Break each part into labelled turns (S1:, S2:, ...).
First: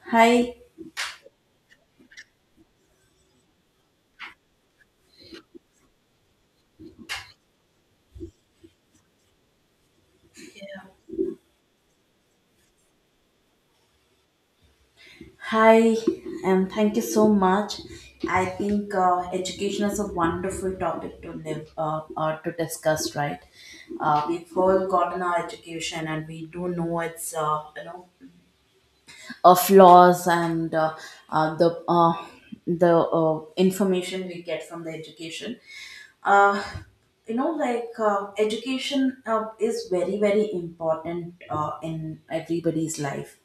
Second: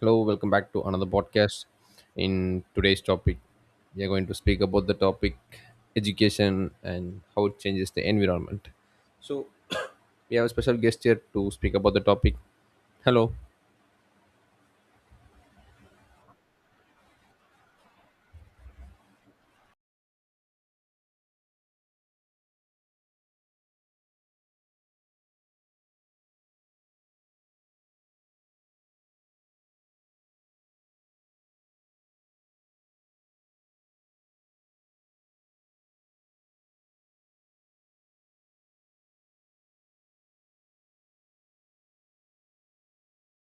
S1: Hello, welcome
S2: Hi,
S1: back to another podcast. In today's topic, we are going to speak about the topic education and how it changes the environment. So, we have a special guest here to speak about the topic. Hello.
S2: hi, and thank you so much. I think education is a wonderful topic to live or to discuss, right? We've all gotten our education, and we do know its flaws and uh, uh, the uh, the uh, information we get from the education. Uh, Education is very very important in everybody's life.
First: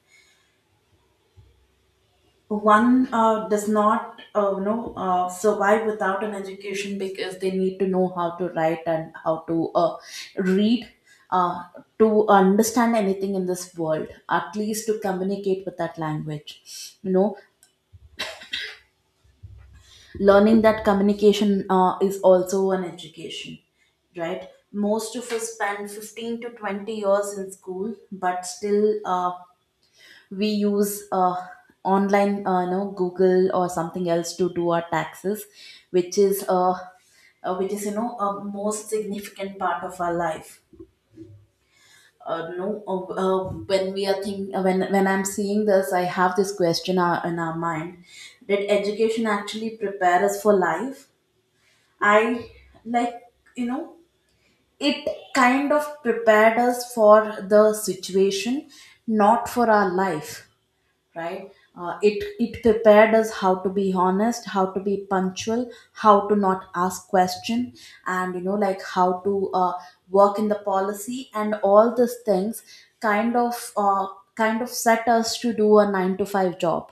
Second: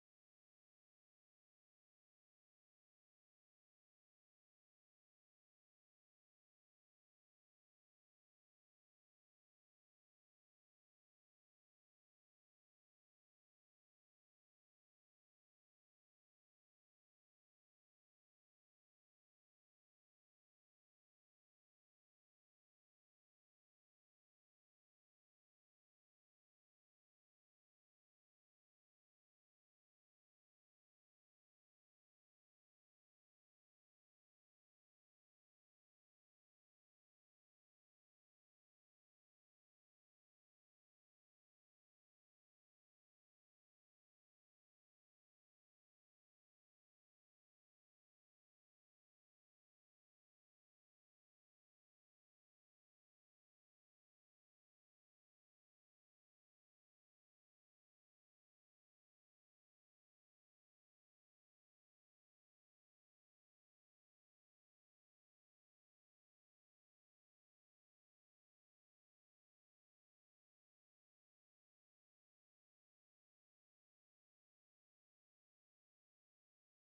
S2: One does not survive without an education, because they need to know how to write and how to read, uh, to understand anything in this world, at least to communicate with that language. Learning that communication is also an education, right? Most of us spend 15 to 20 years in school, but still we use online, google or something else to do our taxes, which is uh, which is a most significant part of our life. No, when we are think when I'm seeing this, I have this question in our mind: did education actually prepare us for life? I, like, you know it kind of prepared us for the situation, not for our life, right? It prepared us how to be honest, how to be punctual, how to not ask question, and like how to work in the policy and all these things. Kind of uh, kind of set us to do a 9 to 5 job,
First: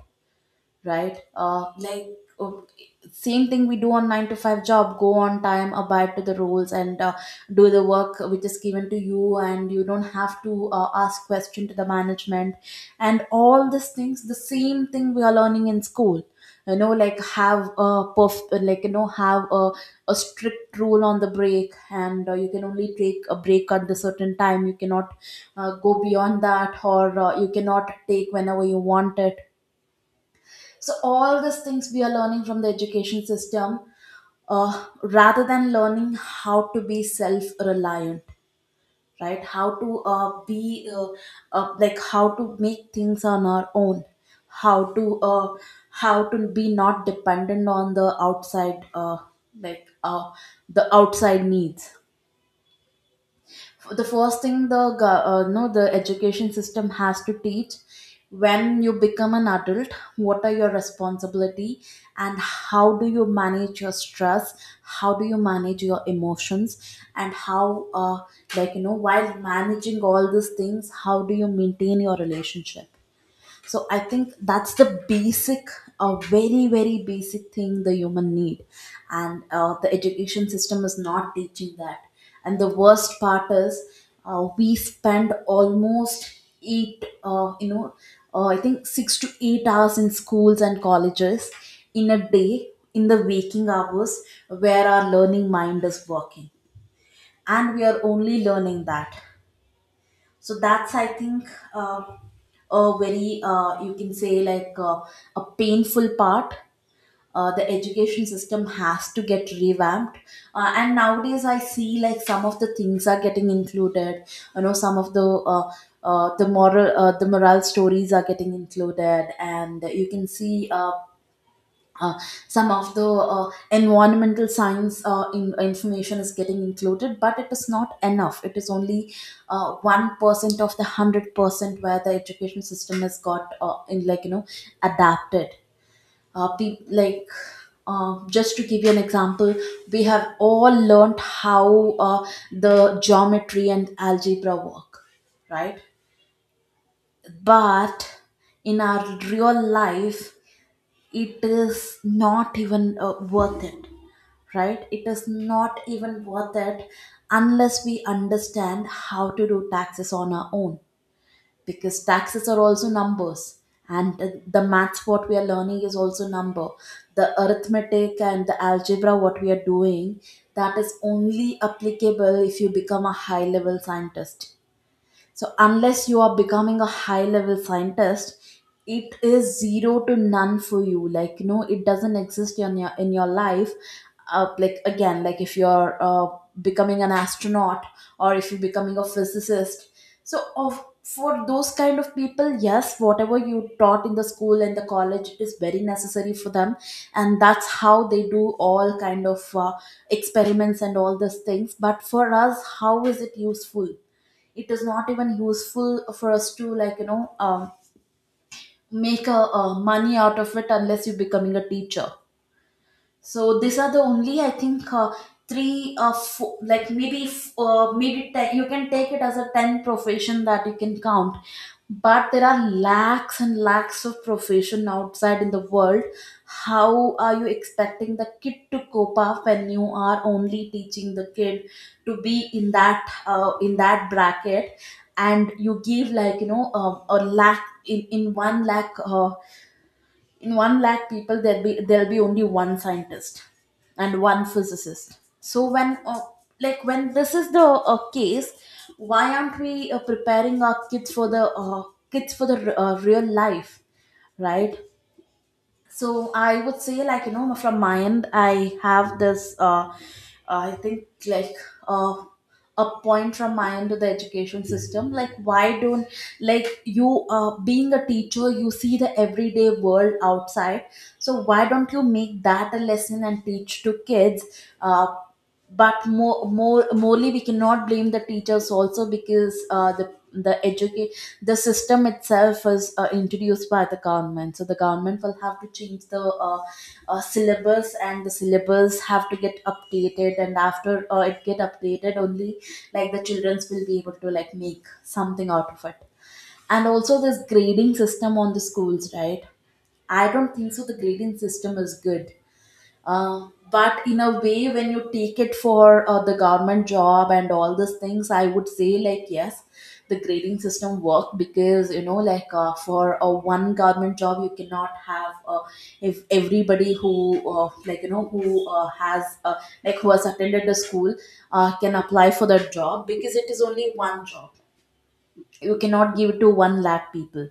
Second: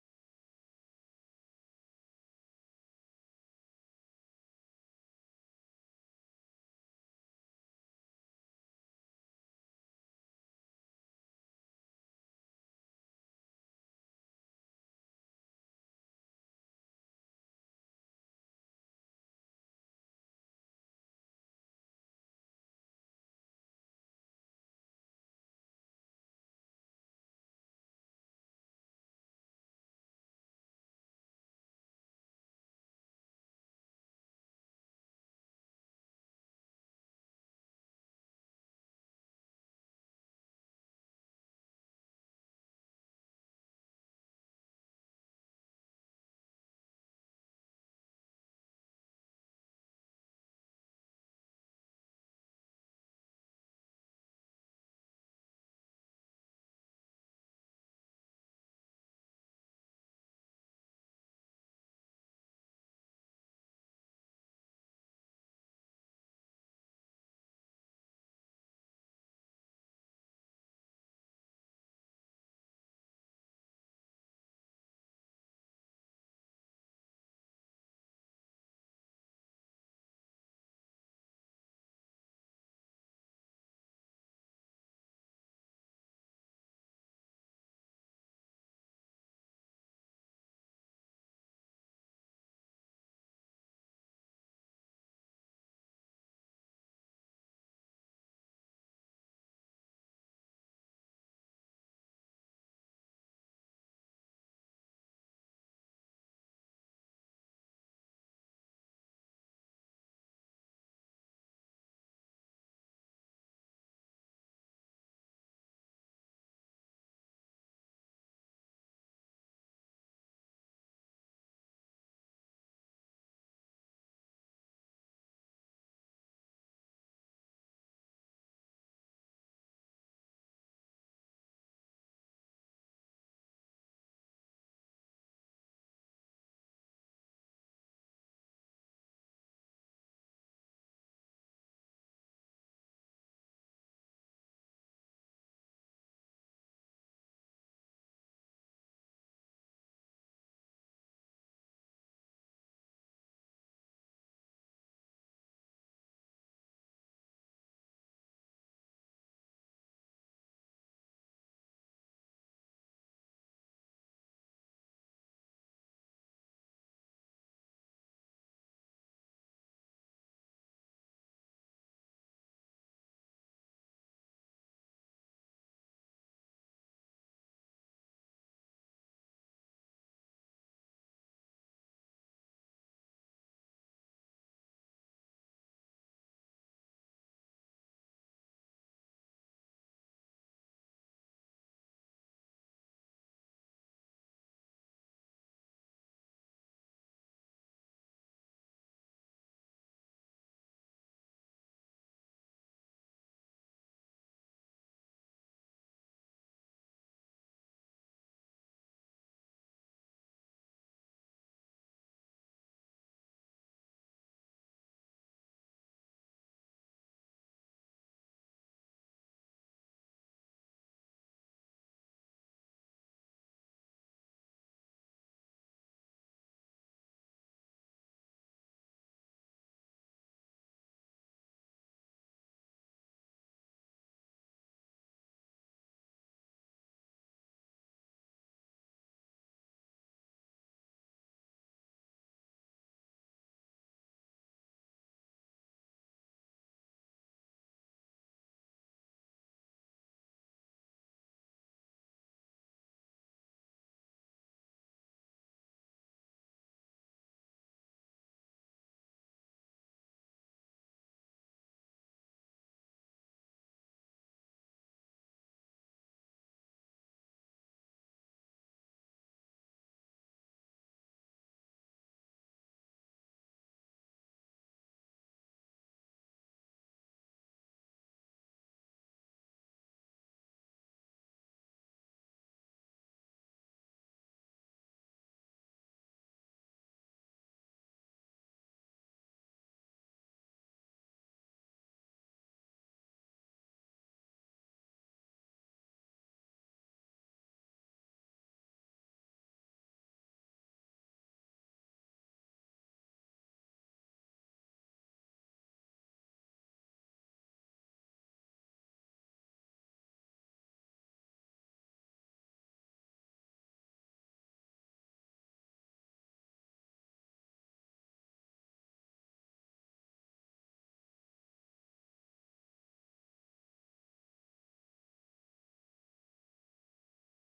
S2: right? Like, o- same thing we do on nine to five job. Go on time, abide to the rules, and do the work which is given to you, and you don't have to ask question to the management, and all these things. The same thing we are learning in school. Like, have a like have a strict rule on the break, and you can only take a break at the certain time. You cannot go beyond that, or you cannot take whenever you want it. So all these things we are learning from the education system, rather than learning how to be self-reliant, right? How to be, like how to make things on our own, how to uh, how to be not dependent on the outside, like the outside needs. The first thing the go- uh, no the education system has to teach: when you become an adult, what are your responsibility, and how do you manage your stress, how do you manage your emotions, and how, like, while managing all these things, how do you maintain your relationship? So I think that's the basic, a very very basic thing the human need, and the education system is not teaching that. And the worst part is, we spend almost eight, I think 6 to 8 hours in schools and colleges in a day, in the waking hours where our learning mind is working, and we are only learning that. So that's, I think, uh, a very, you can say, like, a painful part. The education system has to get revamped, and nowadays I see, like, some of the things are getting included. You know, some of the the moral stories are getting included, and you can see, uh, some of the environmental science information is getting included, but it is not enough. It is only 1% of the 100% where the education system has got, in, adapted. Like, just to give you an example, we have all learned how the geometry and algebra work, right? But in our real life, it is not even worth it, right? It is not even worth it unless we understand how to do taxes on our own, because taxes are also numbers, and the maths what we are learning is also number. The arithmetic and the algebra what we are doing, that is only applicable if you become a high level scientist. So unless you are becoming a high level scientist, it is zero to none for you. Like, it doesn't exist in your life. Like, again, like if you're becoming an astronaut or if you're becoming a physicist. So of for those kind of people, yes, whatever you taught in the school and the college is very necessary for them, and that's how they do all kind of experiments and all these things. But for us, how is it useful? It is not even useful for us to, like, make a money out of it unless you're becoming a teacher. So these are the only, I think, three or four, like maybe maybe ten, you can take it as a ten profession that you can count, but there are lakhs and lakhs of profession outside in the world. How are you expecting the kid to cope up when you are only teaching the kid to be in that bracket, and you give, like, a lakh, in one lakh in 1 lakh people, there'll be only one scientist and one physicist. So when like, when this is the case, why aren't we preparing our kids for the real life, right? So I would say, like, from my end I have this, I think, like, uh, a point from my end to the education system, like, why don't, like, you, being a teacher you see the everyday world outside, so why don't you make that a lesson and teach to kids. uh, but, morely, we cannot blame the teachers also, because the system itself is introduced by the government. So the government will have to change the syllabus, and the syllabus have to get updated, and after it get updated only, like, the childrens will be able to, like, make something out of it. And also this grading system on the schools, right? I don't think so the grading system is good, but in a way, when you take it for the government job and all these things, I would say, like, yes, the grading system worked, because like, for a one government job you cannot have. If everybody who, like, who has, like, who has attended the school can apply for that job, because it is only one job. You cannot give it to one lakh people.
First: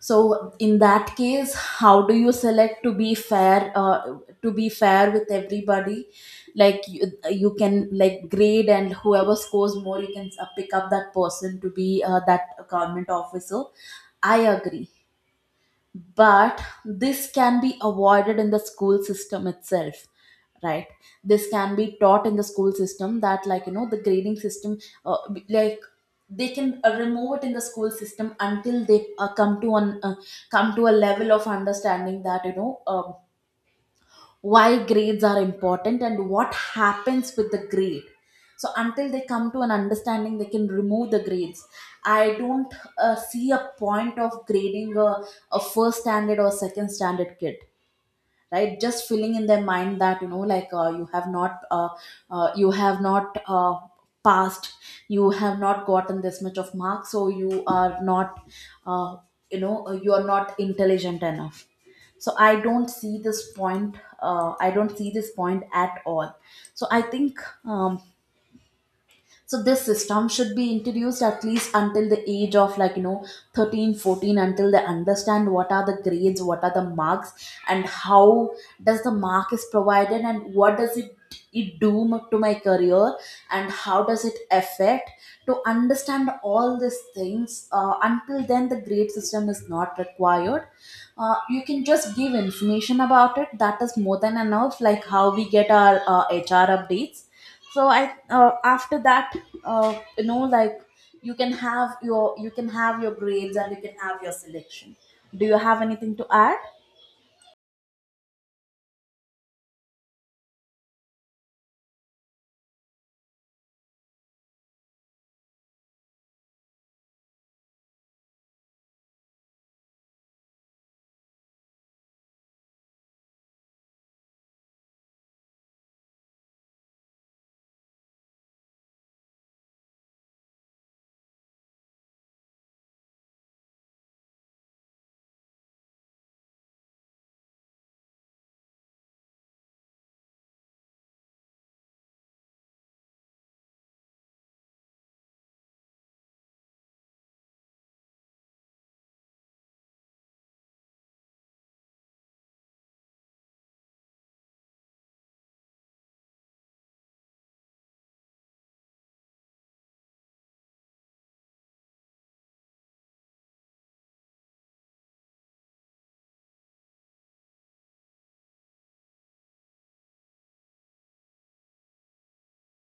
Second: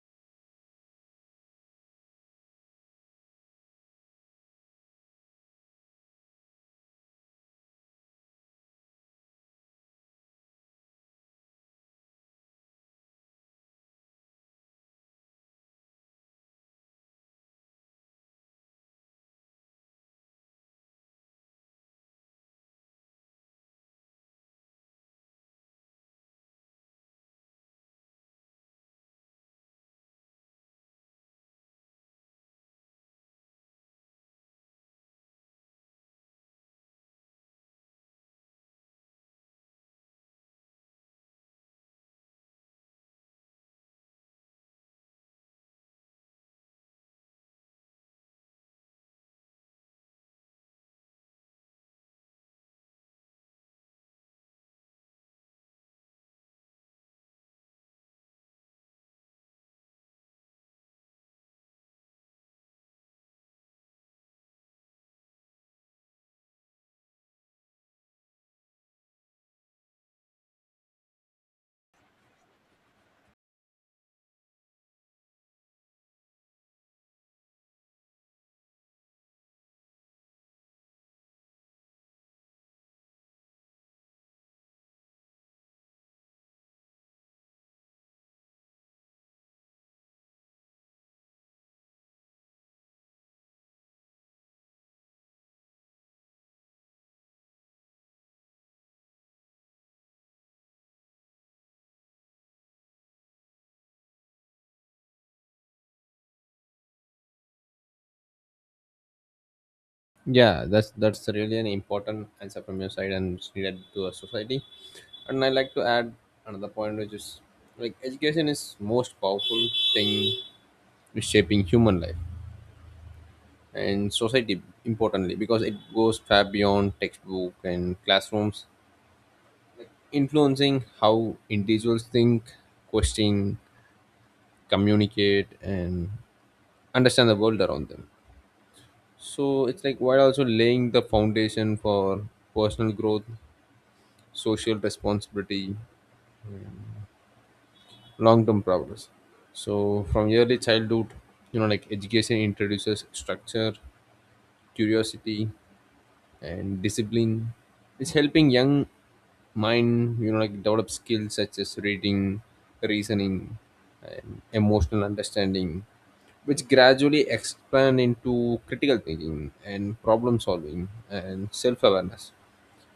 S2: So in that case, how do you select, to be fair, to be fair with everybody, like, you can, like, grade, and whoever scores more you can pick up that person to be that government officer. I agree, but this can be avoided in the school system itself, right? This can be taught in the school system, that, like, the grading system, uh, like, they can remove it in the school system until they come to a level of understanding that, why grades are important and what happens with the grade. So until they come to an understanding, they can remove the grades. I don't see a point of grading a first standard or second standard kid, right? Just filling in their mind that, you have not passed, you have not gotten this much of marks, so you are not, uh, you know you are not intelligent enough. So I don't see this point, I don't see this point at all. So I think, um, so this system should be introduced at least until the age of, like, 13, 14, until they understand what are the grades, what are the marks, and how does the mark is provided and what does it do to my career, and how does it affect. To understand all these things, until then the grade system is not required. You can just give information about it, that is more than enough, like how we get our HR updates. So I, after that, like, you can have your grades, and you can have your selection. Do you have anything to add?
S1: Yeah, that's really an important answer from your side and it's needed to a society. And I like to add another point, which is like education is most powerful thing is shaping human life and society importantly because it goes far beyond textbook and classrooms, influencing how individuals think, question, communicate, and understand the world around them. So it's like while also laying the foundation for personal growth, social responsibility, long term progress. So from early childhood, you know, like education introduces structure, curiosity, and discipline. It's helping young mind, you know, like develop skills such as reading, reasoning, and emotional understanding, which gradually expand into critical thinking and problem solving and self awareness.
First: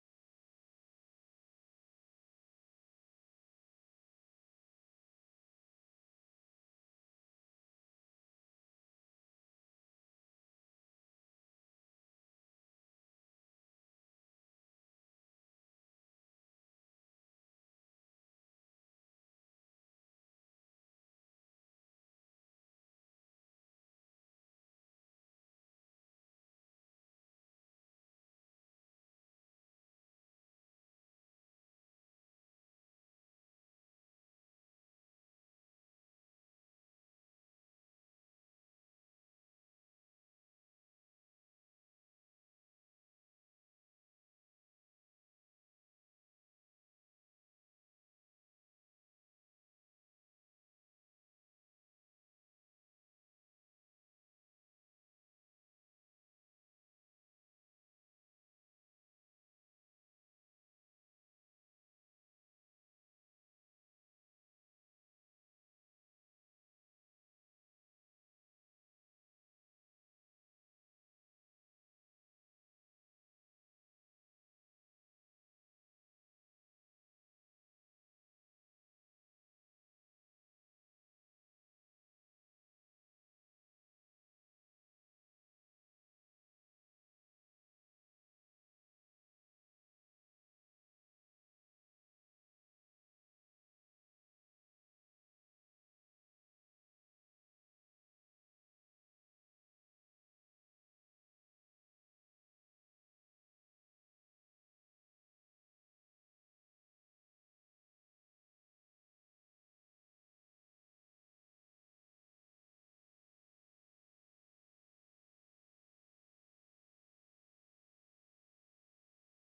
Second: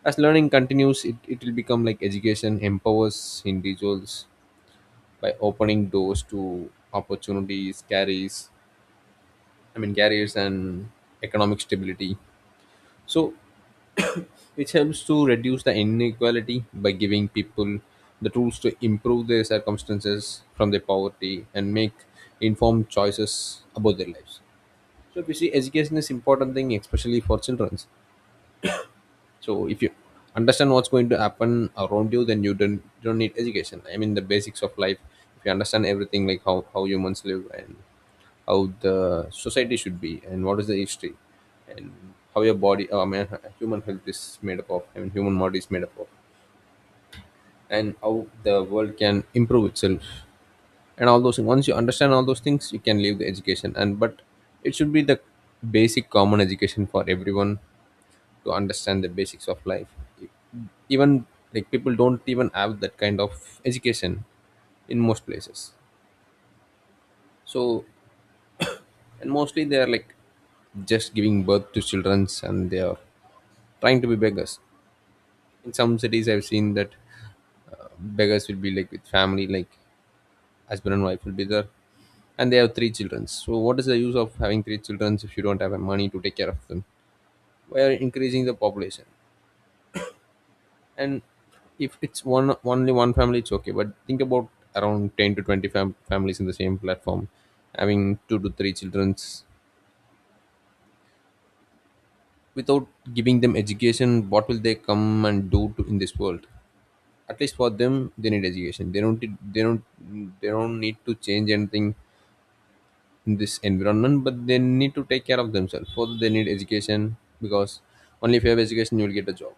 S1: As learning continues, it will become like education empowers individuals by opening doors to opportunities, carries, I mean, carriers and economic stability. So, which helps to reduce the inequality by giving people the tools to improve their circumstances from their poverty and make informed choices about their lives. So if you see, education is important thing, especially for children. So if you understand what's going to happen around you, then you don't need education. I mean, the basics of life. If you understand everything, like how humans live, and how the society should be, and what is the history, and how your body, I mean, human health is made up of, I mean, human body is made up of, and how the world can improve itself, and all those things. Once you understand all those things, you can leave the education. And but it should be the basic common education for everyone to understand the basics of life. Even like people don't even have that kind of education in most places. So, and mostly they are like just giving birth to childrens, and they are trying to be beggars. In some cities I've seen that, uh, beggars will be like with family, like husband and wife will be there, and they have three children. So what is the use of having three children if you don't have money to take care of them? We are increasing the population. And if it's one only one family, it's okay, but think about around 10 to 20 families in the same platform having two to three childrens without giving them education. What will they come and do to, in this world? At least for them they need education. They don't they don't they don't need to change anything in this environment, but they need to take care of themselves. For they need education, because only if you have education you will get a job.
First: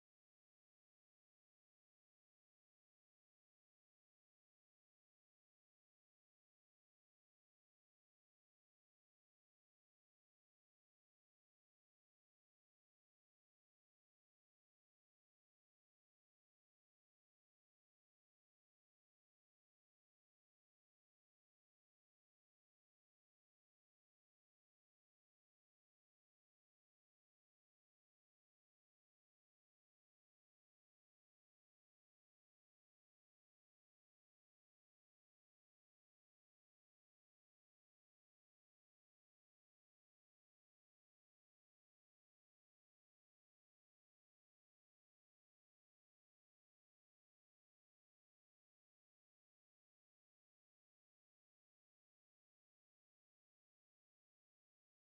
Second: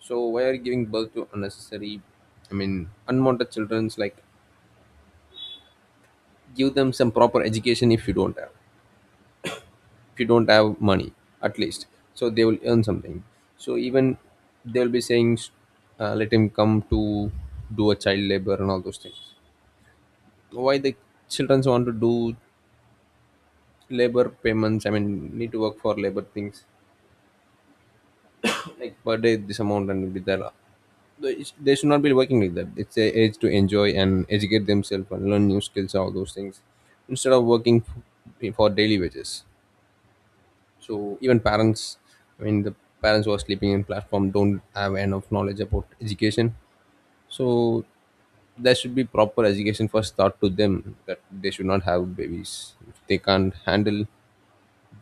S1: So why are you giving birth to unnecessary, I mean unwanted children's? Like give them some proper education. If you don't have, if you don't have money, at least, so they will earn something. So even they'll be saying, let him come to do a child labor and all those things. Why the children want to do labor payments, I mean need to work for labor things, like per day this amount, and with that, they they should not be working like that. It's a age to enjoy and educate themselves and learn new skills, all those things, instead of working for daily wages. So even parents, I mean the parents who are sleeping in platform, don't have enough knowledge about education. So there should be proper education first taught to them, that they should not have babies if they can't handle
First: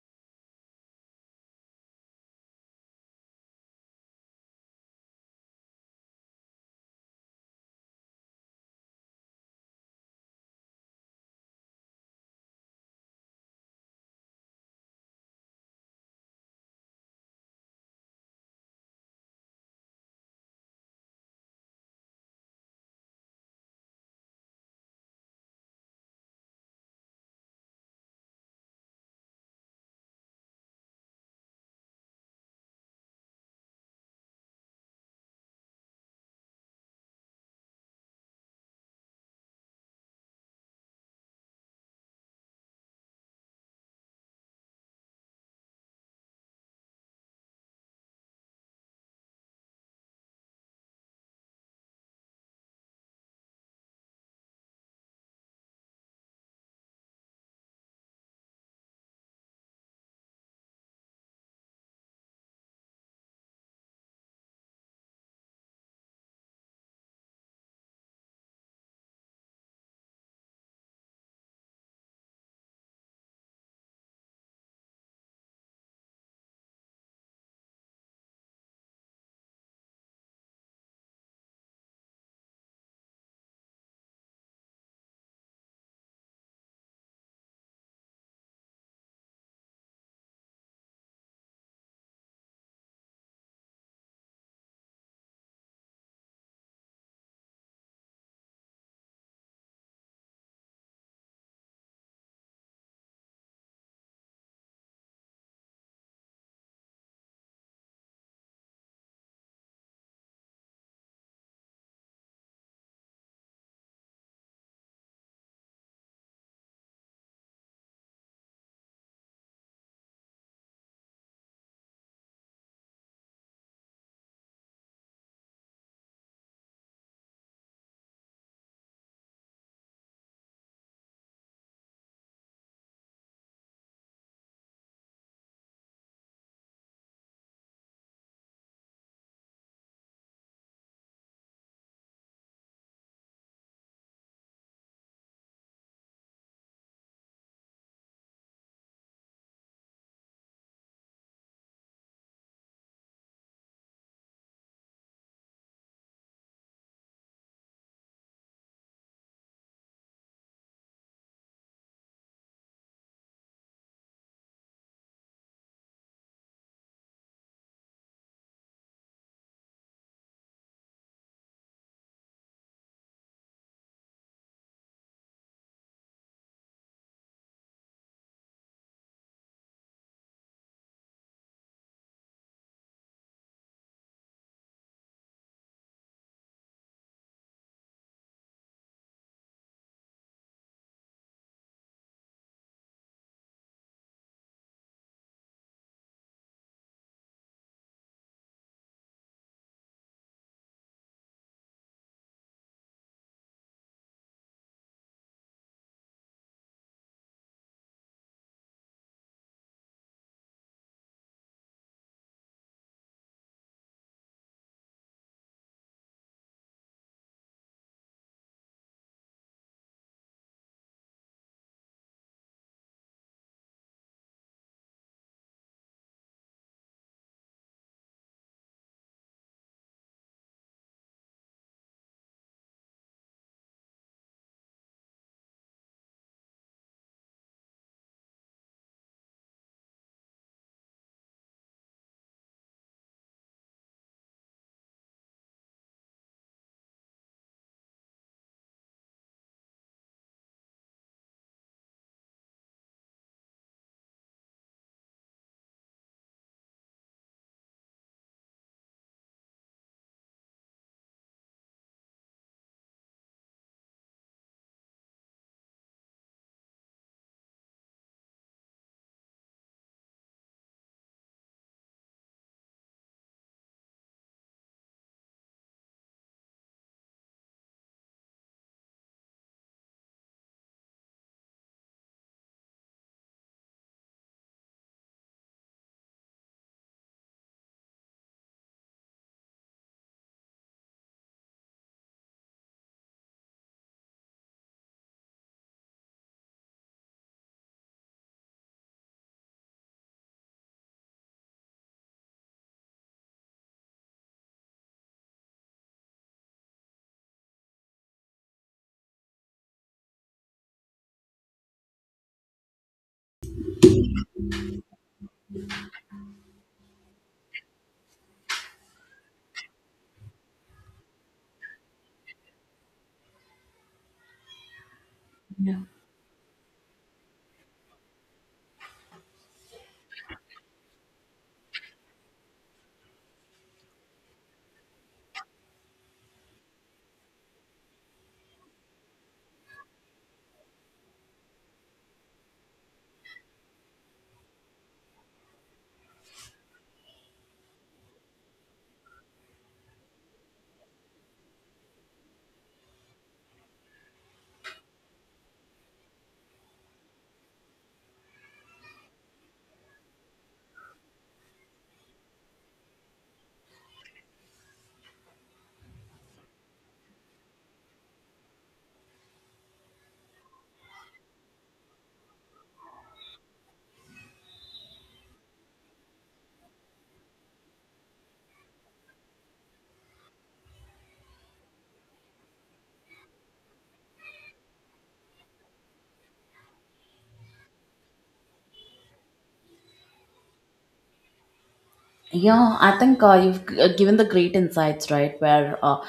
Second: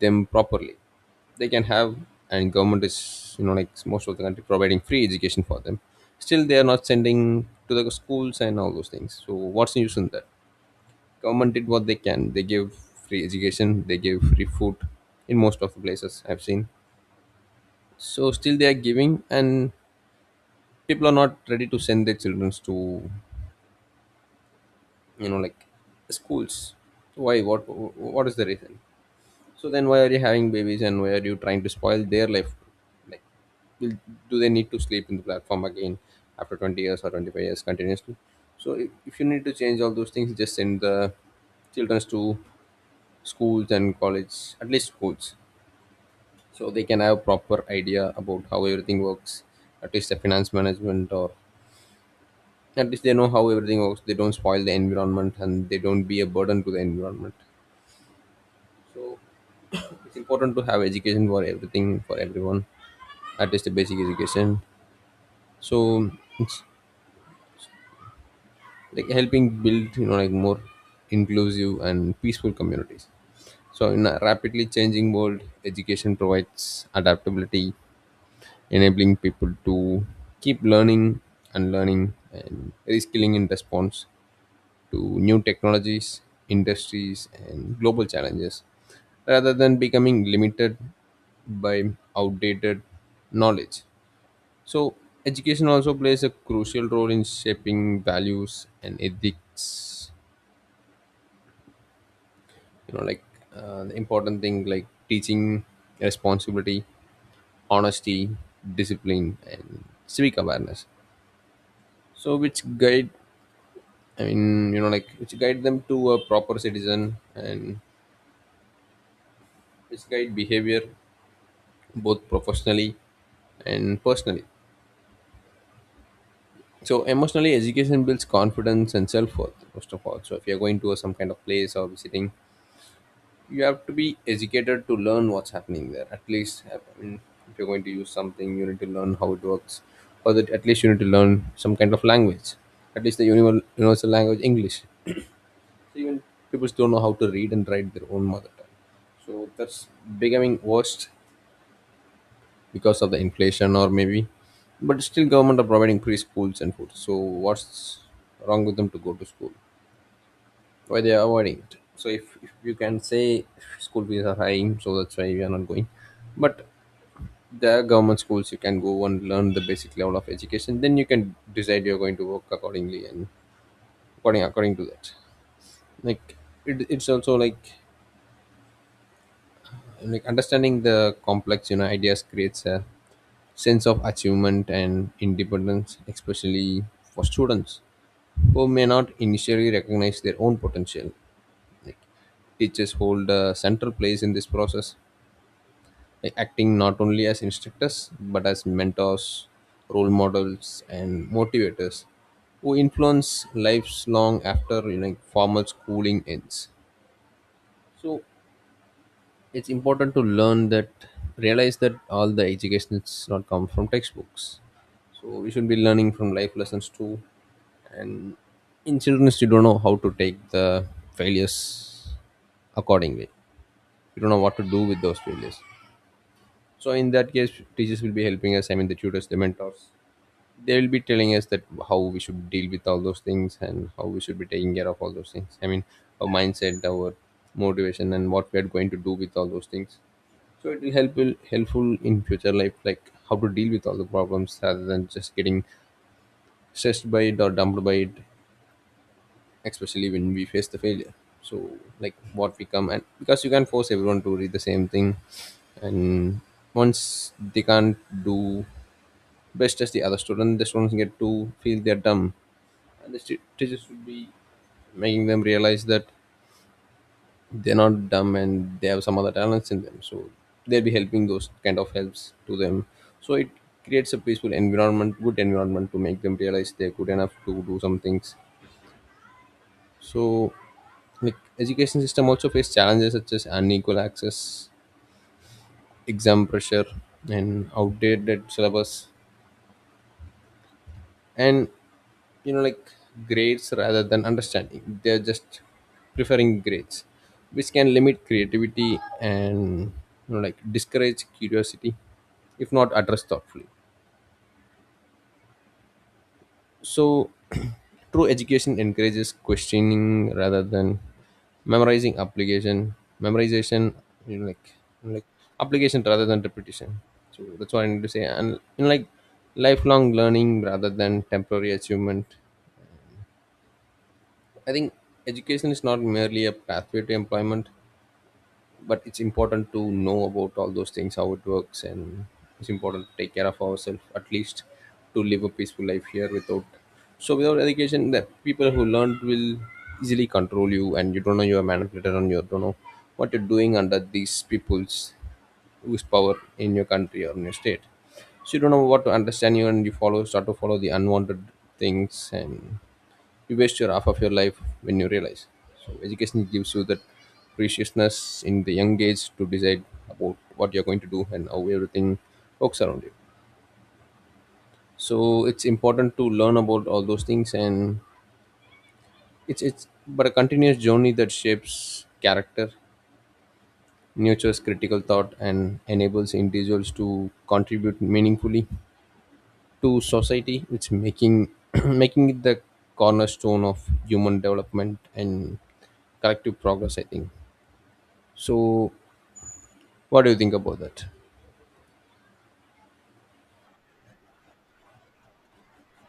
S1: them properly. They can have, and government is, you know, like most of the country providing free education for them, still they are not sending to the schools and all those things. So what's the use in that? Government did what they can. They give free education, they give free food in most of the places I've seen. So still they are giving, and people are not ready to send their children to, you know, like schools. So why, what is the reason? So then why are you having babies, and why are you trying to spoil their life? Like will, do they need to sleep in the platform again after 20 years or 25 years continuously? So if you need to change all those things, just send the children to schools and college, at least schools, so they can have proper idea about how everything works, at least the finance management. Or at least they know how everything works. They don't spoil the environment, and they don't be a burden to the environment. So it's important to have education for everything, for everyone. At least a basic education. So it's like helping build, you know, like more inclusive and peaceful communities. So in a rapidly changing world, education provides adaptability, enabling people to keep learning and learning and reskilling in response to new technologies, industries, and global challenges, rather than becoming limited by outdated knowledge. So, education also plays a crucial role in shaping values and ethics. You know, like the important thing, like teaching responsibility, honesty, discipline, and civic awareness. So, which guide, I mean, you know, like which guide them to a proper citizen, and which guide behavior both professionally and personally. So emotionally, education builds confidence and self worth. First of all, so if you're going to a, some kind of place or visiting, you have to be educated to learn what's happening there. At least, I mean, if you're going to use something, you need to learn how it works, or that at least you need to learn some kind of language. At least the universal language, English. So even people don't know how to read and write their own mother tongue. So that's becoming worst because of the inflation or maybe, but still government are providing free schools and food. So what's wrong with them to go to school? Why they are avoiding it? So if you can say school fees are high, so that's why we are not going, but there are government schools you can go and learn the basic level of education. Then you can decide you're going to work accordingly, and according to that. Like it's also like understanding the complex, you know, ideas creates a sense of achievement and independence, especially for students who may not initially recognize their own potential. Like teachers hold a central place in this process, like acting not only as instructors but as mentors, role models, and motivators who influence lives long after, you know, formal schooling ends. So it's important to learn that, realize that all the education is not come from textbooks. So we should be learning from life lessons too. And in children you don't know how to take the failures accordingly. You don't know what to do with those failures. So in that case teachers will be helping us, I mean the tutors, the mentors. They will be telling us that how we should deal with all those things, and how we should be taking care of all those things, I mean our mindset, our motivation, and what we are going to do with all those things. So it will helpful in future life, like how to deal with all the problems rather than just getting stressed by it or dumped by it, especially when we face the failure. So like what we come, and because you can't force everyone to read the same thing, and once they can't do best as the other student, the students get to feel they're dumb, and the teachers should be making them realize that they're not dumb, and they have some other talents in them. So they'll be helping those kind of helps to them. So it creates a peaceful environment, good environment to make them realize they're good enough to do some things. So like education system also face challenges such as unequal access, exam pressure, and outdated syllabus, and, you know, like grades rather than understanding. They're just preferring grades, which can limit creativity and, you know, like discourage curiosity if not addressed thoughtfully. So true education encourages questioning rather than memorizing application, memorization, you know, like application rather than repetition. So that's what I need to say. And, you know, like lifelong learning rather than temporary achievement. I think education
S2: Yeah.
S1: is not merely a pathway to employment, but it's important to know about all those things, how it works, and it's important to take care of ourselves, at least to live a peaceful life here without. So, without education, the people who learned will easily control you, and you don't know you're a manipulator, and you don't know what you're doing under these people's whose power in your country or in your state. So, you don't know what to understand you, and you follow start to follow the unwanted things, and you waste your half of your life when you realize. So education gives you that preciousness in the young age to decide about what you're going to do and how everything works around you. So it's important to learn about all those things, and it's but a continuous journey that shapes character, nurtures critical thought, and enables individuals to contribute meaningfully to society. It's making making it the cornerstone of human development and collective progress, I think. So, what do you think about that?
S2: Yeah, I think you've given the great insights, right? Where, uh,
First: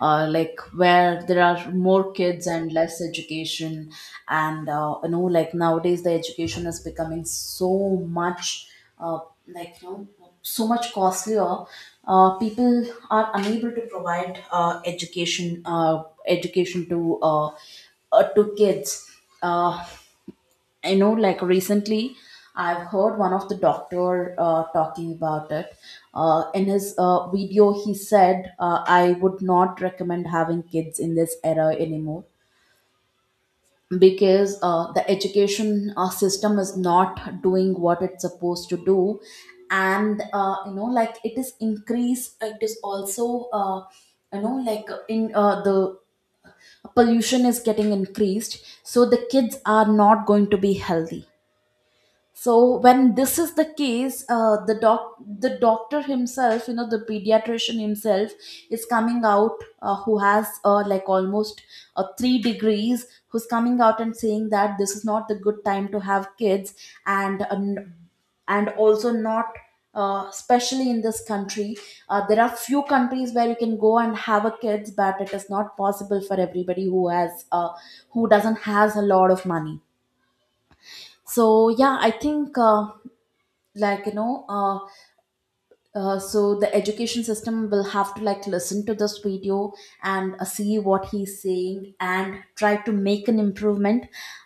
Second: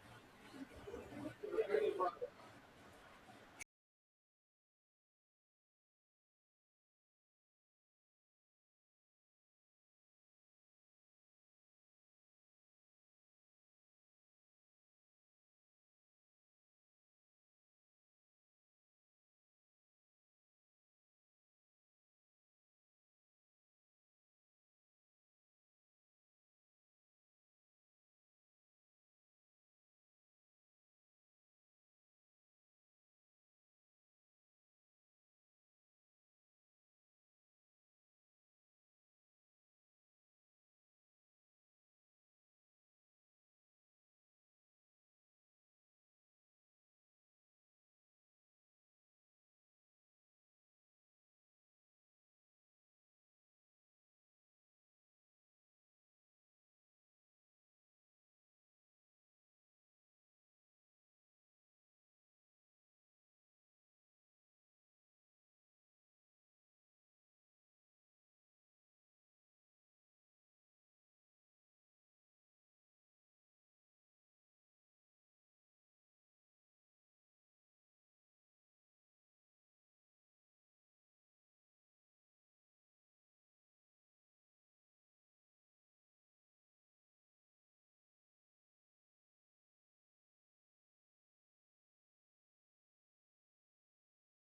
S2: uh, like, where there are more kids and less education, and like nowadays the education is becoming so much, uh, like, so much costlier. People are unable to provide education to kids. Uh, I know, like recently, I've heard one of the doctor talking about it. In his video, he said, "I would not recommend having kids in this era anymore because the education system is not doing what it's supposed to do, and like it is increase. It is also, like in the pollution is getting increased, so the kids are not going to be healthy." So when this is the case, the doctor himself, the pediatrician himself is coming out, who has like almost 3 degrees, who's coming out and saying that this is not the good time to have kids, and uh, n- and also not, especially in this country. There are few countries where you can go and have a kids, but it is not possible for everybody who doesn't has a lot of money. So, yeah, I think, like, so the education system will have to like listen to this video, and see what he's saying and try to make an improvement.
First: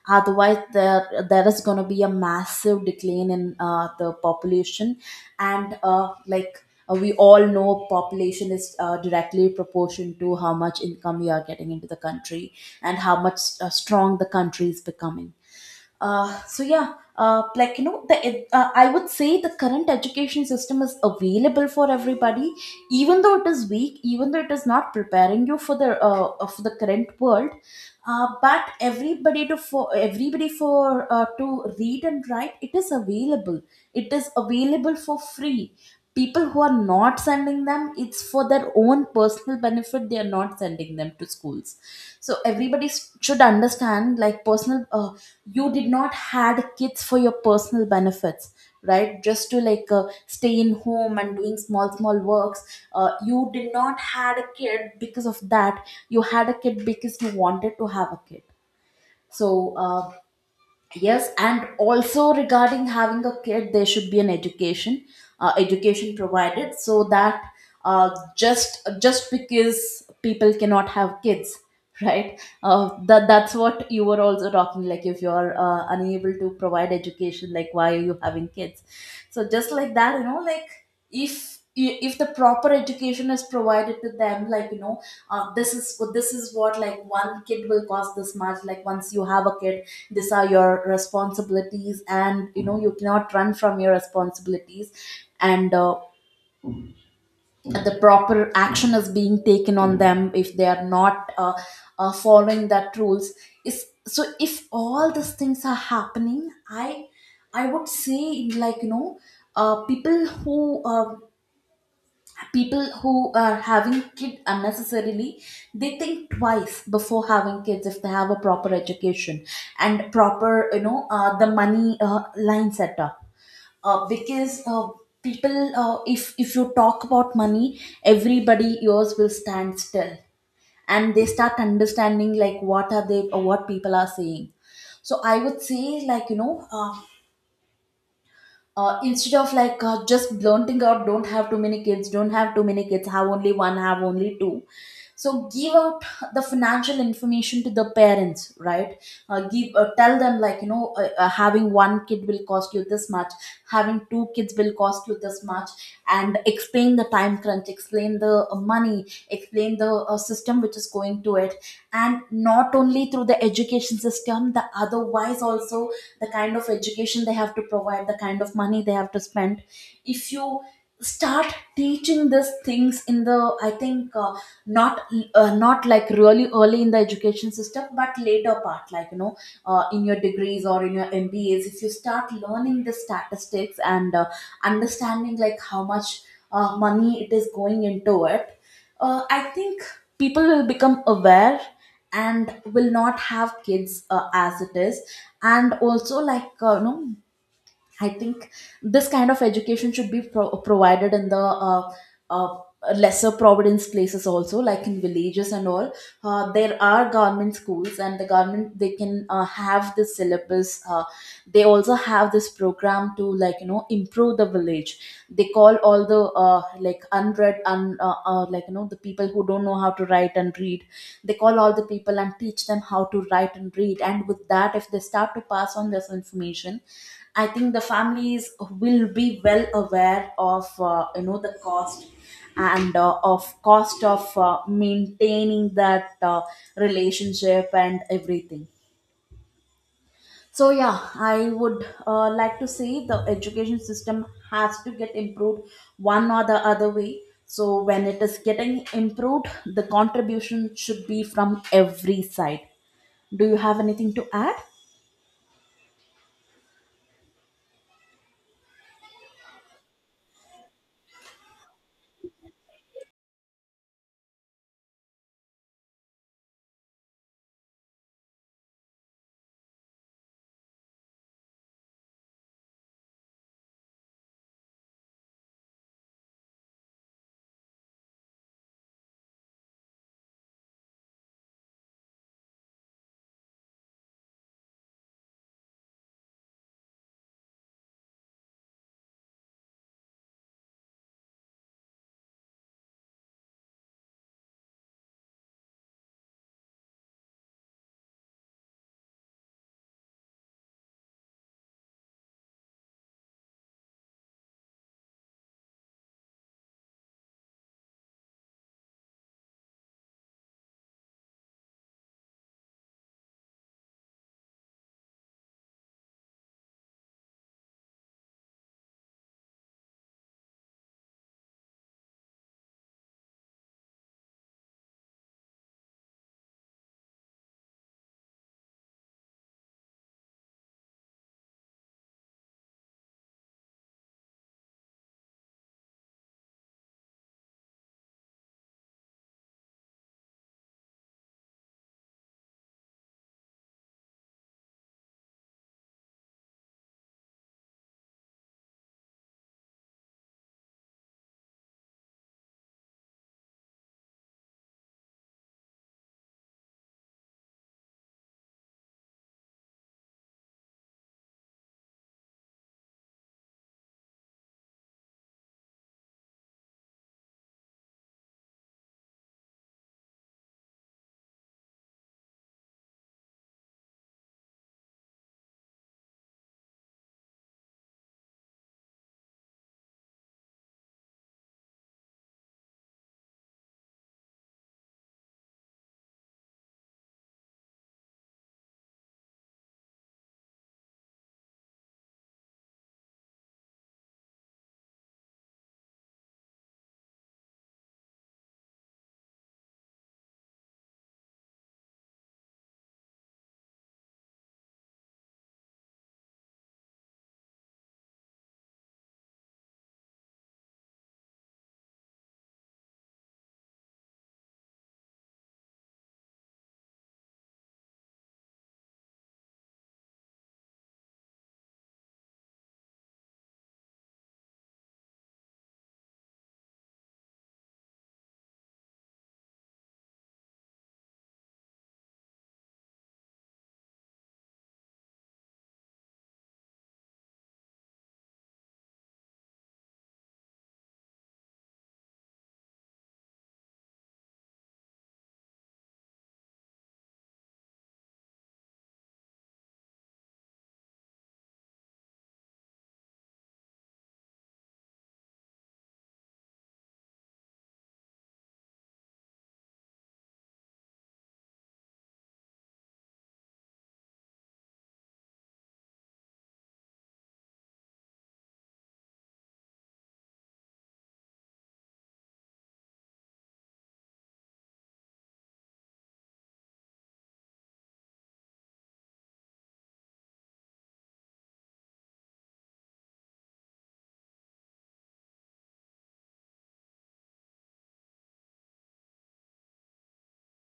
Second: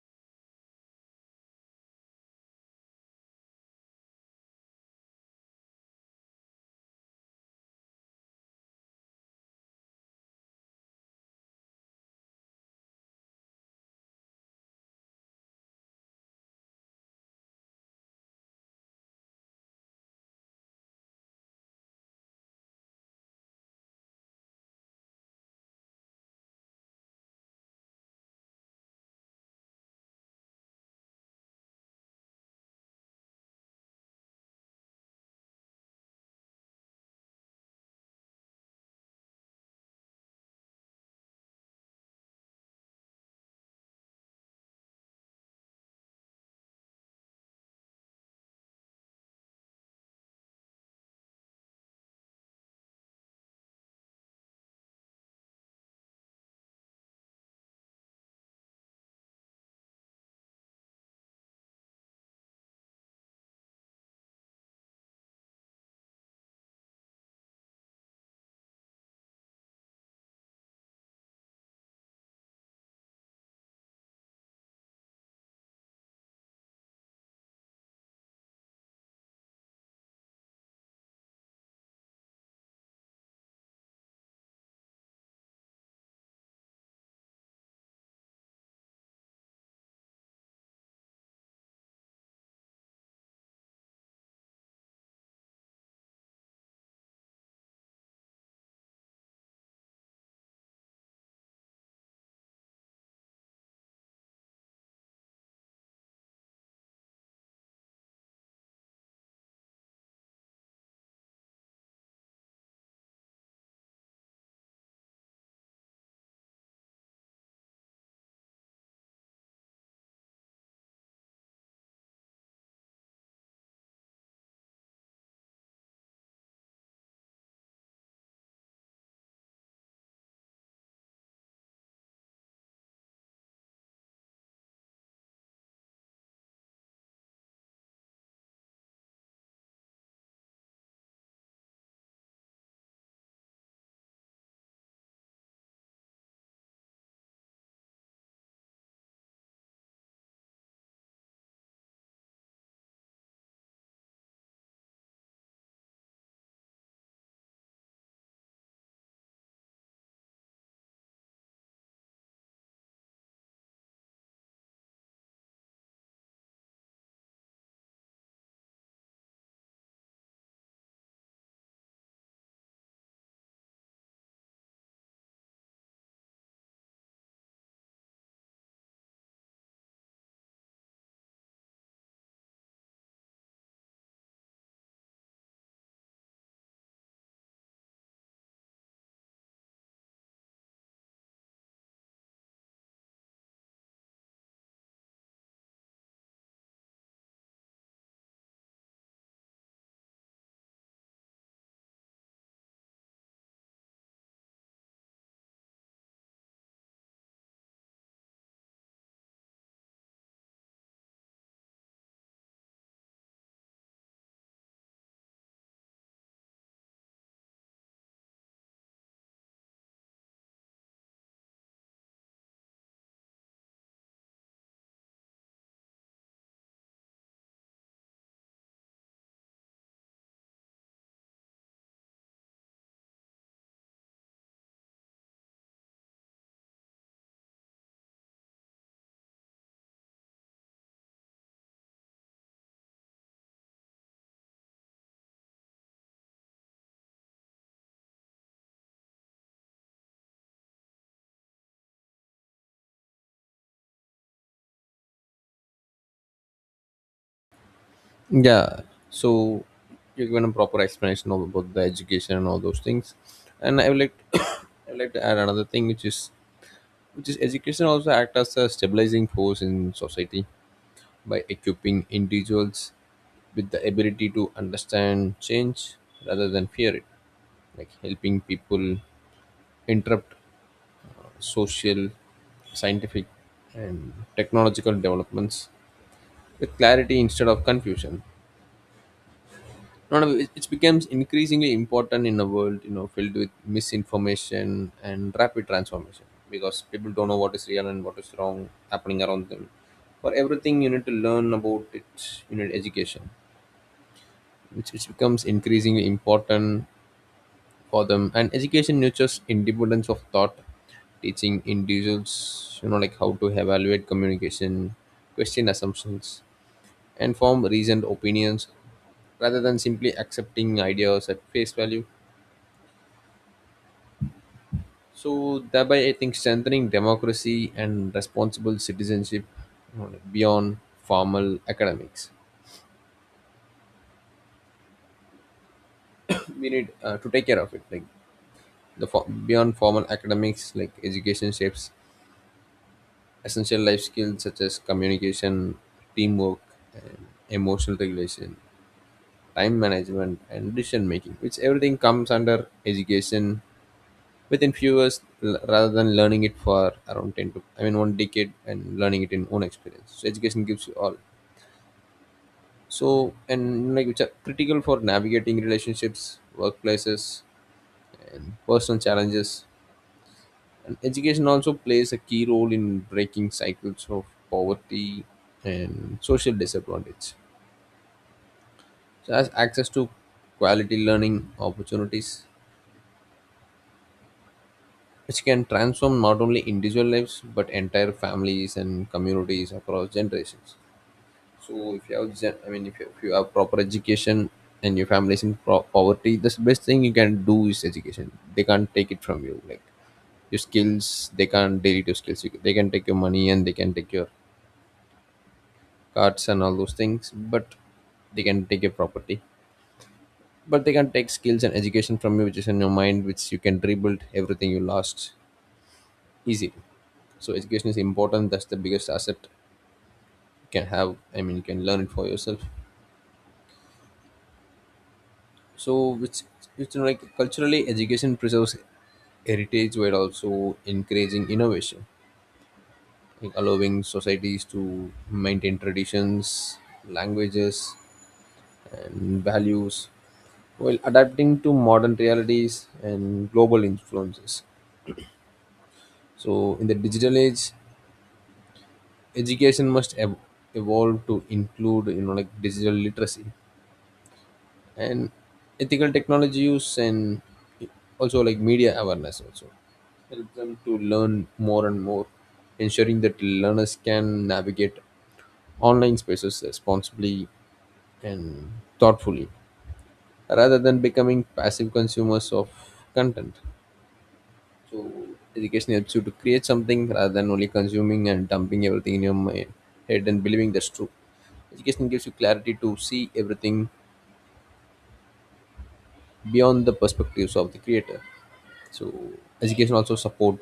S2: Otherwise, there is going to be a massive decline in the population. And like, we all know population is directly proportion to how much income you are getting into the country, and how much strong the country is becoming. So, yeah, like, I would say the current education system is available for everybody, even though it is weak, even though it is not preparing you for the current world. But everybody to for everybody for to read and write, it is available. It is available for free. People who are not sending them, it's for their own personal benefit. They are not sending them to schools. So everybody should understand, like, personal you did not had kids for your personal benefits, right? Just to, like, stay in home and doing small small works. You did not had a kid because of that, you had a kid because you wanted to have a kid. So, yes. And also regarding having a kid, there should be an education provided so that uh, just because people cannot have kids right, that's what you were also talking, like, if you're unable to provide education, like, why are you having kids. So just like that, like, if the proper education is provided to them, like, this is what, like, one kid will cost this much. Like, once you have a kid, these are your responsibilities, and you know you cannot run from your responsibilities. And the proper action is being taken on them if they are not following that rules is. So if all these things are happening, I would say, like, uh, people who uh, people who are having kids unnecessarily, they think twice before having kids if they have a proper education and proper, the money line set up. Because people if you talk about money, everybody ears will stand still, and they start understanding, like, what are they or what people are saying. So I would say, like, instead of, like, just blunting out, "Don't have too many kids, don't have too many kids, have only one, have only two." So give out the financial information to the parents, right? Give Tell them, like, having one kid will cost you this much, having two kids will cost you this much. And explain the time crunch, explain the money, explain the system which is going to it, and not only through the education system, the otherwise also, the kind of education they have to provide, the kind of money they have to spend. If you start teaching these things in the. I think, not, not like really early in the education system, but later part, like, in your degrees or in your MBAs, if you start learning the statistics and understanding, like, how much money it is going into it. I think people will become aware and will not have kids as it is. And also, like, I think this kind of education should be provided in the uh, lesser providence places also, like in villages and all. There are government schools, and the government, they can have the syllabus. They also have this program to, like, improve the village. They call all the like like, the people who don't know how to write and read. They call all the people and teach them how to write and read, and with that, if they start to pass on this information, I think the families will be well aware of the cost of maintaining that relationship and everything. So, yeah, I would, like, to say the education system has to get improved one or the other way. So when it is getting improved, the contribution should be from every side. Do you have anything to add?
S1: Yeah. So, you are given a proper explanation of about the education and all those things, and I would like I would like to add another thing, which is education also act as a stabilizing force in society by equipping individuals with the ability to understand change rather than fear it, like helping people interrupt social, scientific, and technological developments with clarity instead of confusion. No, no, it becomes increasingly important in a world, you know, filled with misinformation and rapid transformation, because people don't know what is real and what is wrong happening around them. For everything, you need to learn about it. You need education, which it becomes increasingly important for them. And education nurtures independence of thought, teaching individuals, you know, like how to evaluate communication, question assumptions, and form reasoned opinions rather than simply accepting ideas at face value. So thereby, I think strengthening democracy and responsible citizenship, you beyond formal academics. We need to take care of it, like the beyond formal academics, like education shapes essential life skills such as communication, teamwork, and emotional regulation, time management, and decision making, which everything comes under education within few years rather than learning it for around 10 to, I mean, one decade, and learning it in own experience, so education gives you all. So, and like, which are critical for navigating relationships, workplaces, and personal challenges. And education also plays a key role in breaking cycles of poverty and social disadvantage. So, has access to quality learning opportunities, which can transform not only individual lives but entire families and communities across generations. So if you have, I mean, if you have proper education and your family is in poverty, the best thing you can do is education. They can't take it from you. Like your skills, they can't delete your skills. They can take your money and they can take your cards and all those things, but they can take your property. But they can take skills and education from you, which is in your mind, which you can rebuild everything you lost easily. So education is important. That's the biggest asset you can have. I mean, you can learn it for yourself. So it's like, culturally education preserves heritage while also encouraging innovation, like allowing societies to maintain traditions, languages, and values while adapting to modern realities and global influences. So in the digital age, education must evolve to include, you know, like digital literacy and ethical technology use, and also like media awareness also, help them to learn more and more, ensuring that learners can navigate online spaces responsibly and thoughtfully rather than becoming passive consumers of content. So education helps you to create something rather than only consuming and dumping everything in your mind, head, and believing that's true. Education gives you clarity to see everything beyond the perspectives of the creator. So education also support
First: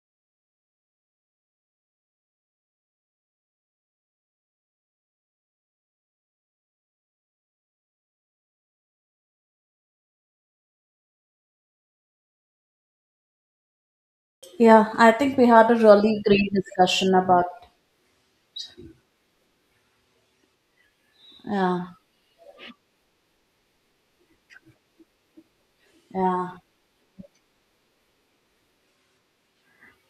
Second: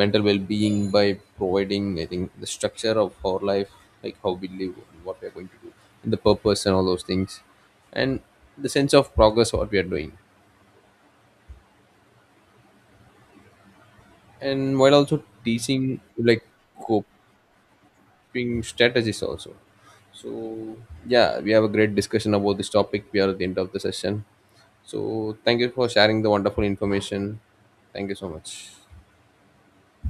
S1: mental well-being by providing, I think, the structure of our life, like how we live and what we are going to do, and the purpose and all those things, and the sense of progress what we are doing, and
S2: Yeah,
S1: while
S2: I
S1: also
S2: think we had a
S1: teaching
S2: really
S1: like
S2: great discussion about.
S1: coping strategies also. So yeah, we have a
S2: Yeah.
S1: great discussion about this topic. We are at the end of the session. So thank you for sharing the
S2: Yeah.
S1: wonderful information. Thank you so much.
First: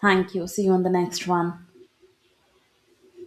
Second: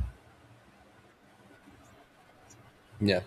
S2: Thank you. See you on the next one.
S1: Yeah.